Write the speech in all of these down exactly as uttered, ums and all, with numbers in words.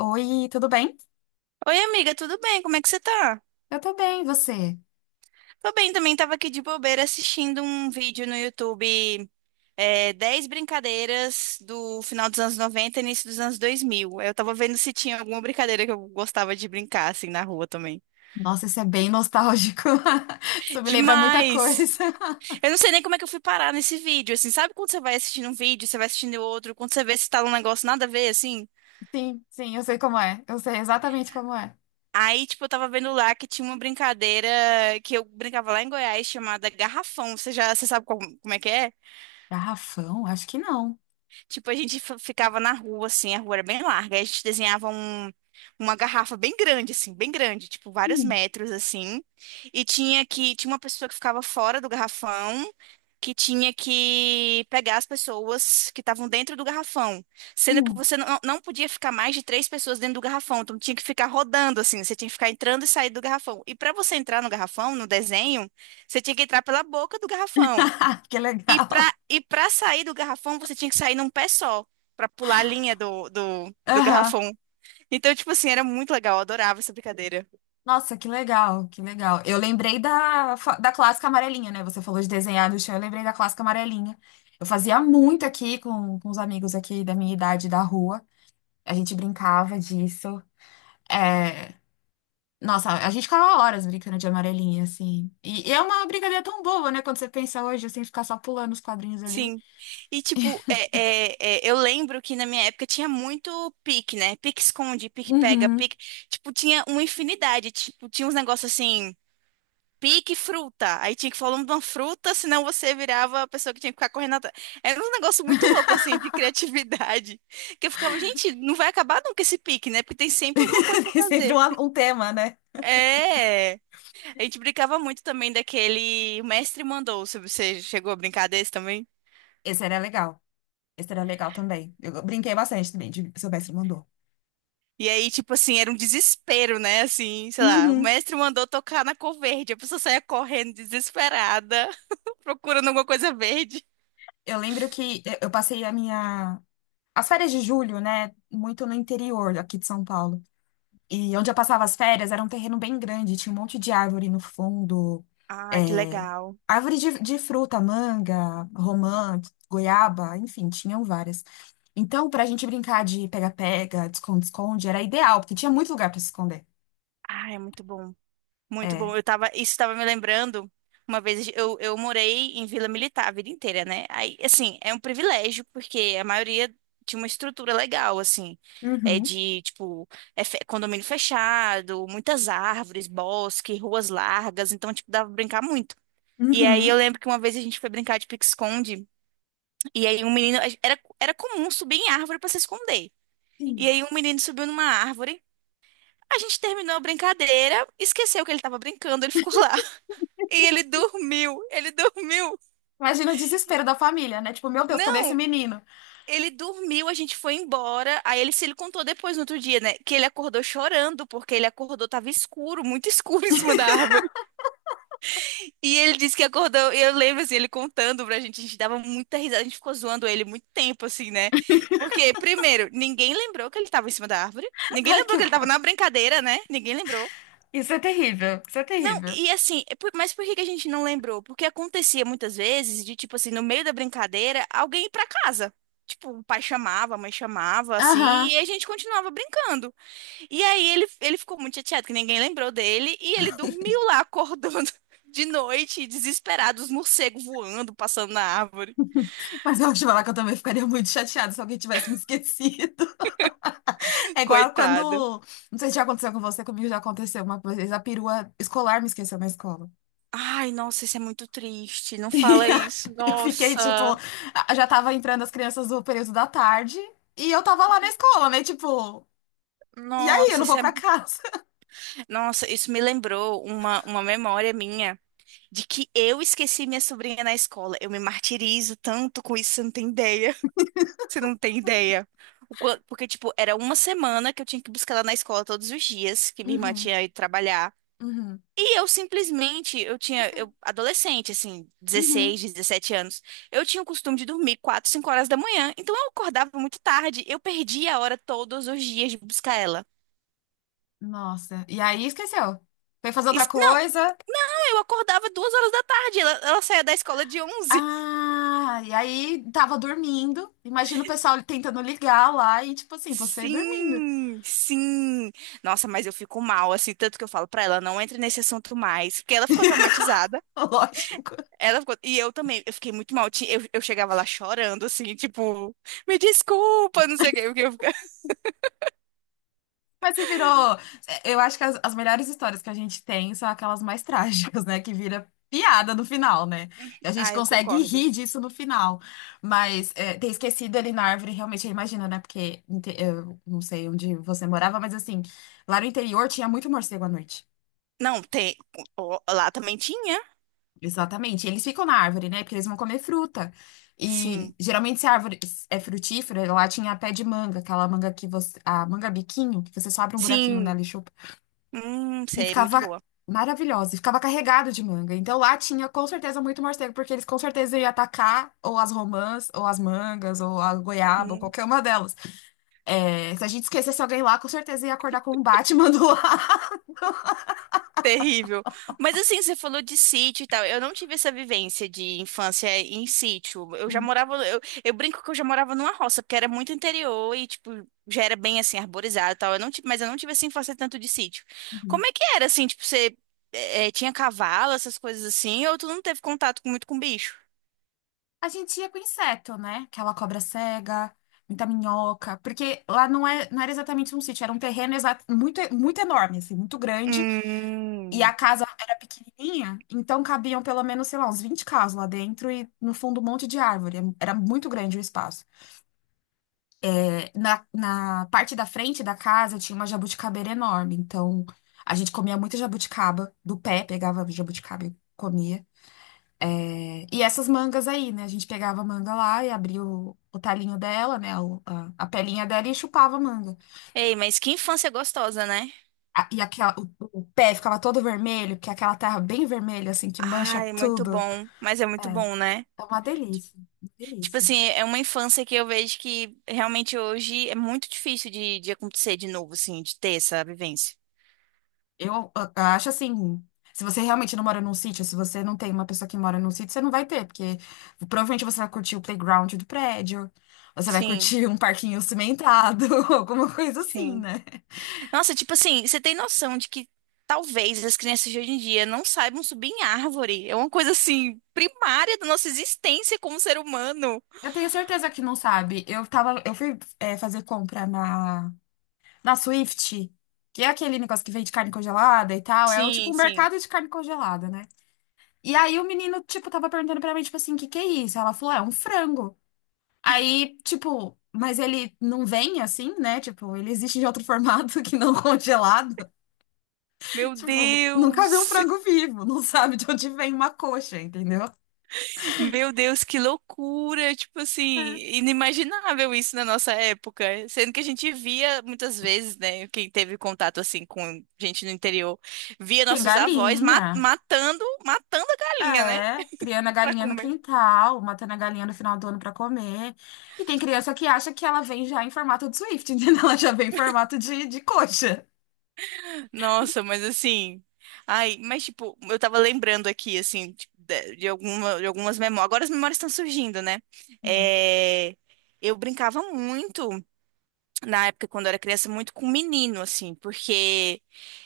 Oi, tudo bem? Oi, amiga, tudo bem? Como é que você tá? Eu tô bem, e você? Tô bem também, tava aqui de bobeira assistindo um vídeo no YouTube, é, dez brincadeiras do final dos anos noventa e início dos anos dois mil. Eu tava vendo se tinha alguma brincadeira que eu gostava de brincar, assim, na rua também. Nossa, isso é bem nostálgico. Isso me lembra muita Demais! coisa. Eu não sei nem como é que eu fui parar nesse vídeo, assim, sabe quando você vai assistindo um vídeo, você vai assistindo outro, quando você vê se tá num negócio nada a ver, assim? Sim, sim, eu sei como é. Eu sei exatamente como é. Aí, tipo, eu tava vendo lá que tinha uma brincadeira que eu brincava lá em Goiás chamada Garrafão. Você já, você sabe como como é que é? Garrafão? Acho que não. Tipo, a gente f- ficava na rua, assim, a rua era bem larga. Aí a gente desenhava um- uma garrafa bem grande, assim, bem grande, tipo, vários Hum, metros, assim. E tinha que, tinha uma pessoa que ficava fora do garrafão, que tinha que pegar as pessoas que estavam dentro do garrafão. Sendo que hum. você não, não podia ficar mais de três pessoas dentro do garrafão. Então tinha que ficar rodando, assim, você tinha que ficar entrando e saindo do garrafão. E para você entrar no garrafão, no desenho, você tinha que entrar pela boca do garrafão. Que E legal. para e para sair do garrafão, você tinha que sair num pé só, para pular a linha do, do, do Aham. garrafão. Então, tipo assim, era muito legal, eu adorava essa brincadeira. Nossa, que legal, que legal. Eu lembrei da, fa- da clássica amarelinha, né? Você falou de desenhar no chão, eu lembrei da clássica amarelinha. Eu fazia muito aqui com, com os amigos aqui da minha idade da rua. A gente brincava disso. É. Nossa, a gente ficava horas brincando de amarelinha, assim. E, e é uma brincadeira tão boa, né? Quando você pensa hoje, assim, ficar só pulando os quadrinhos ali. Sim. E, tipo, é, é, é, eu lembro que na minha época tinha muito pique, né? Pique esconde, pique pega, Uhum. pique. Tipo, tinha uma infinidade. Tipo, tinha uns negócios assim. Pique fruta. Aí tinha que falar o nome de uma fruta, senão você virava a pessoa que tinha que ficar correndo atrás. Era um negócio muito louco, assim, de criatividade. Que eu ficava, gente, não vai acabar nunca esse pique, né? Porque tem sempre alguma coisa pra Tem sempre fazer. um, um tema, né? É. A gente brincava muito também daquele. O mestre mandou. Se você chegou a brincar desse também? Esse era legal. Esse era legal também. Eu brinquei bastante também, de seu mestre mandou. E aí, tipo assim, era um desespero, né? Assim, sei lá, o Uhum. mestre mandou tocar na cor verde. A pessoa saía correndo desesperada, procurando alguma coisa verde. Eu lembro que eu eu passei a minha. As férias de julho, né? Muito no interior aqui de São Paulo. E onde eu passava as férias era um terreno bem grande, tinha um monte de árvore no fundo, Ai, que é, legal. árvore de, de fruta, manga, romã, goiaba, enfim, tinham várias. Então, pra gente brincar de pega-pega, esconde-esconde, era ideal, porque tinha muito lugar pra se esconder. Ai, é muito bom. Muito É. bom. Eu tava, isso estava me lembrando. Uma vez eu, eu morei em Vila Militar a vida inteira, né? Aí, assim, é um privilégio, porque a maioria tinha uma estrutura legal, assim. É Uhum. de, tipo, é fe- condomínio fechado, muitas árvores, bosque, ruas largas. Então, tipo, dava pra brincar muito. E aí eu Uhum. lembro que uma vez a gente foi brincar de pique-esconde. E aí um menino. Era, era comum subir em árvore pra se esconder. E Sim. aí um menino subiu numa árvore. A gente terminou a brincadeira, esqueceu que ele tava brincando, ele ficou lá. E ele dormiu, ele dormiu. Imagina o desespero da família, né? Tipo, meu Deus, cadê esse Não, menino? ele dormiu, a gente foi embora. Aí ele se ele contou depois no outro dia, né? Que ele acordou chorando, porque ele acordou, tava escuro, muito escuro em cima da árvore. E ele disse que acordou, e eu lembro assim, ele contando pra gente, a gente dava muita risada, a gente ficou zoando ele muito tempo, assim, né? Porque, primeiro, ninguém lembrou que ele tava em cima da árvore. Ninguém Ai, lembrou que que ele tava na horror. brincadeira, né? Ninguém lembrou. Isso é terrível, isso é Não, terrível. e assim, é por- mas por que que a gente não lembrou? Porque acontecia muitas vezes de, tipo assim, no meio da brincadeira, alguém ir pra casa. Tipo, o pai chamava, a mãe chamava, assim, Aham. e a gente continuava brincando. E aí ele, ele ficou muito chateado que ninguém lembrou dele, e ele dormiu lá acordando de noite, desesperado, os morcegos voando, passando na árvore. Mas eu acho que eu também ficaria muito chateada se alguém tivesse me esquecido. É igual quando. Coitado. Não sei se já aconteceu com você, comigo já aconteceu uma vez. A perua escolar me esqueceu na escola. Ai, nossa, isso é muito triste. Não fala isso. E eu fiquei, tipo, Nossa. a- já tava entrando as crianças do período da tarde e eu tava lá na escola, né? Tipo, e aí, eu Nossa, não vou isso é... pra casa. Nossa, isso me lembrou uma, uma memória minha, de que eu esqueci minha sobrinha na escola. Eu me martirizo tanto com isso, você não tem ideia. Você não tem ideia. O quan- Porque, tipo, era uma semana que eu tinha que buscar ela na escola todos os dias, que minha irmã Uhum, tinha ido trabalhar. uhum. E eu simplesmente, eu tinha, Esqueceu. eu, adolescente, assim, dezesseis Uhum. dezessete anos, eu tinha o costume de dormir quatro cinco horas da manhã, então eu acordava muito tarde, eu perdia a hora todos os dias de buscar ela. Nossa. E aí esqueceu. Foi fazer outra Isso- não, coisa. eu acordava duas horas da tarde, ela, ela saía da escola de onze. Ah, e aí tava dormindo. Imagina o pessoal tentando ligar lá e, tipo assim, você dormindo. Sim, sim. Nossa, mas eu fico mal, assim, tanto que eu falo pra ela, não entre nesse assunto mais, porque ela ficou traumatizada. Lógico. Ela ficou... E eu também, eu fiquei muito mal. ti- Eu, eu chegava lá chorando, assim, tipo, me desculpa, não sei o que porque eu fica- Mas se virou. é, Eu acho que as, as melhores histórias que a gente tem são aquelas mais trágicas, né? Que vira piada no final, né? Que a gente Ah, eu consegue concordo. rir disso no final. Mas é, ter esquecido ele na árvore, realmente, eu imagino, né? Porque inte- eu não sei onde você morava, mas assim, lá no interior tinha muito morcego à noite. Não, tem. o- o- Lá também tinha. Exatamente. Eles ficam na árvore, né? Porque eles vão comer fruta. E Sim, geralmente, se a árvore é frutífera, lá tinha pé de manga, aquela manga que você. A manga biquinho, que você só abre um buraquinho sim. nela e Hum, E sei, muito ficava boa. maravilhosa, e ficava carregado de manga. Então lá tinha com certeza muito morcego, porque eles com certeza iam atacar ou as romãs, ou as mangas, ou a goiaba, ou Hum. qualquer uma delas. É, se a gente esquecesse alguém lá, com certeza ia acordar com um Batman do lado. Terrível. Mas assim, você falou de sítio e tal. Eu não tive essa vivência de infância em sítio. Eu já morava, eu, eu brinco que eu já morava numa roça, porque era muito interior e, tipo, já era bem assim, arborizado e tal. Eu não tive, mas eu não tive essa infância tanto de sítio. Uhum. Como é que era, assim, tipo, você eh, eh, tinha cavalo, essas coisas assim, ou tu não teve contato com- muito com bicho? A gente ia com inseto, né? Aquela cobra cega, muita minhoca, porque lá não, é, não era exatamente um sítio, era um terreno exa- muito, muito enorme, assim, muito grande. E a Hum. casa era pequenininha, então cabiam pelo menos, sei lá, uns vinte carros lá dentro e no fundo um monte de árvore. Era muito grande o espaço. É. Na, na parte da frente da casa tinha uma jabuticabeira enorme, então a gente comia muita jabuticaba do pé, pegava jabuticaba e comia. É. E essas mangas aí, né? A gente pegava a manga lá e abria o, o talinho dela, né? o- a, a pelinha dela e chupava a manga. Ei, mas que infância gostosa, né? A- E aquela, o, o pé ficava todo vermelho, porque é aquela terra bem vermelha, assim, que mancha Ai, muito tudo. bom. Mas é muito É. bom, né? É uma delícia, uma Tipo delícia. assim, é uma infância que eu vejo que realmente hoje é muito difícil de, de acontecer de novo, assim, de ter essa vivência. Eu, a- acho assim, se você realmente não mora num sítio, se você não tem uma pessoa que mora num sítio, você não vai ter, porque provavelmente você vai curtir o playground do prédio, você vai Sim, curtir um parquinho cimentado, alguma coisa assim, sim. né? Nossa, tipo assim, você tem noção de que talvez as crianças de hoje em dia não saibam subir em árvore? É uma coisa assim, primária da nossa existência como ser humano. Eu tenho certeza que não sabe. Eu tava, eu fui, é, fazer compra na, na, Swift, que é aquele negócio que vende carne congelada e tal. É o tipo Sim, um sim. mercado de carne congelada, né? E aí o menino, tipo, tava perguntando pra mim, tipo assim, o que que é isso? Ela falou, é um frango. Aí, tipo, mas ele não vem assim, né? Tipo, ele existe de outro formato que não congelado. Meu Tipo, nunca viu um frango Deus! vivo, não sabe de onde vem uma coxa, entendeu? Meu Deus, que loucura! Tipo assim, É. inimaginável isso na nossa época. Sendo que a gente via muitas vezes, né? Quem teve contato assim com gente no interior, via Tem nossos avós ma- galinha. matando, matando a galinha, né? É, criando a Pra galinha no comer. quintal, matando a galinha no final do ano pra comer. E tem criança que acha que ela vem já em formato de Swift, entendeu? Ela já vem em formato de, de coxa. Nossa, mas assim. Ai, mas tipo, eu tava lembrando aqui, assim, tipo, de, de alguma, de algumas memórias. Agora as memórias estão surgindo, né? É, eu brincava muito, na época, quando eu era criança, muito com menino, assim, porque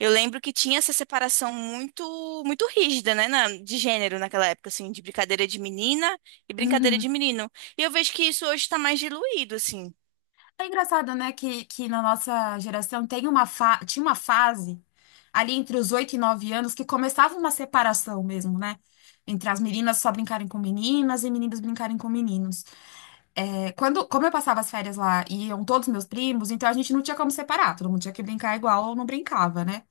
eu lembro que tinha essa separação muito, muito rígida, né, na- de gênero naquela época, assim, de brincadeira de menina e brincadeira de Uhum. menino. E eu vejo que isso hoje tá mais diluído, assim. É engraçado, né, que, que na nossa geração tem uma fa... tinha uma fase ali entre os oito e nove anos que começava uma separação mesmo, né? Entre as meninas só brincarem com meninas e meninos brincarem com meninos. É, quando, como eu passava as férias lá e iam todos meus primos, então a gente não tinha como separar, todo mundo tinha que brincar igual ou não brincava, né?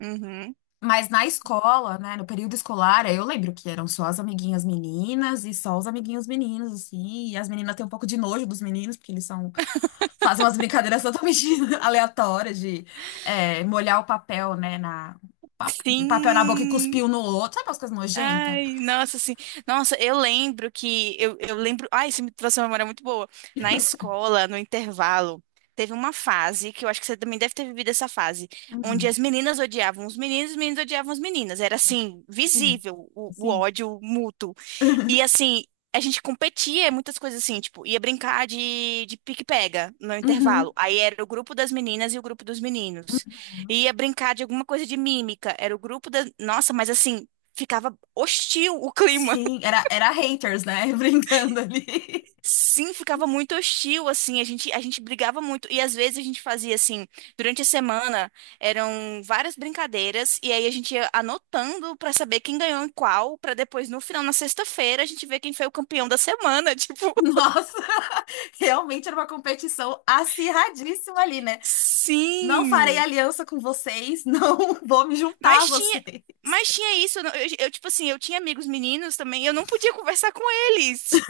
Uhum. Mas na escola, né, no período escolar, eu lembro que eram só as amiguinhas meninas e só os amiguinhos meninos, assim, e as meninas têm um pouco de nojo dos meninos, porque eles são faz umas brincadeiras totalmente aleatórias de é, molhar o papel, né, na, o papel na boca e Sim. cuspir um no outro. Sabe aquelas coisas nojentas? Ai, nossa, assim, nossa, eu lembro que, eu, eu lembro, ai, isso me trouxe uma memória muito boa. Na escola, no intervalo, teve uma fase, que eu acho que você também deve ter vivido essa fase, onde Uhum. as meninas odiavam os meninos, os meninos odiavam as meninas, era assim, Sim, visível o, o sim. ódio mútuo. E assim, a gente competia em muitas coisas assim, tipo, ia brincar de, de pique-pega no intervalo. Uhum. Aí era o grupo das meninas e o grupo dos meninos. Ia brincar de alguma coisa de mímica, era o grupo da... Nossa, mas assim, ficava hostil o clima. Sim, era, era haters, né? Brincando ali. Sim, ficava muito hostil, assim, a gente, a gente brigava muito. E às vezes a gente fazia assim, durante a semana eram várias brincadeiras, e aí a gente ia anotando pra saber quem ganhou em qual, pra depois, no final, na sexta-feira, a gente ver quem foi o campeão da semana. Tipo, Nossa, realmente era uma competição acirradíssima ali, né? Não farei sim. aliança com vocês, não vou me juntar a Mas tinha. vocês. Mas tinha isso, eu, não- eu, eu, tipo assim, eu tinha amigos meninos também, e eu não podia conversar com eles.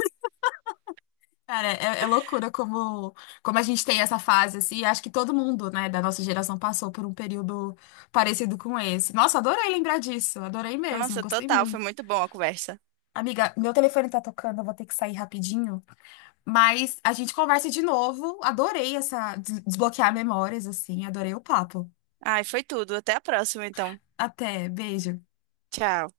Cara, é, é loucura como, como a gente tem essa fase, assim. Acho que todo mundo, né, da nossa geração passou por um período parecido com esse. Nossa, adorei lembrar disso. Adorei mesmo. Nossa, Gostei total, foi muito. muito bom a conversa. Amiga, meu telefone tá tocando, eu vou ter que sair rapidinho. Mas a gente conversa de novo. Adorei essa des- desbloquear memórias, assim. Adorei o papo. Ai, foi tudo. Até a próxima, então. Até, beijo. Tchau.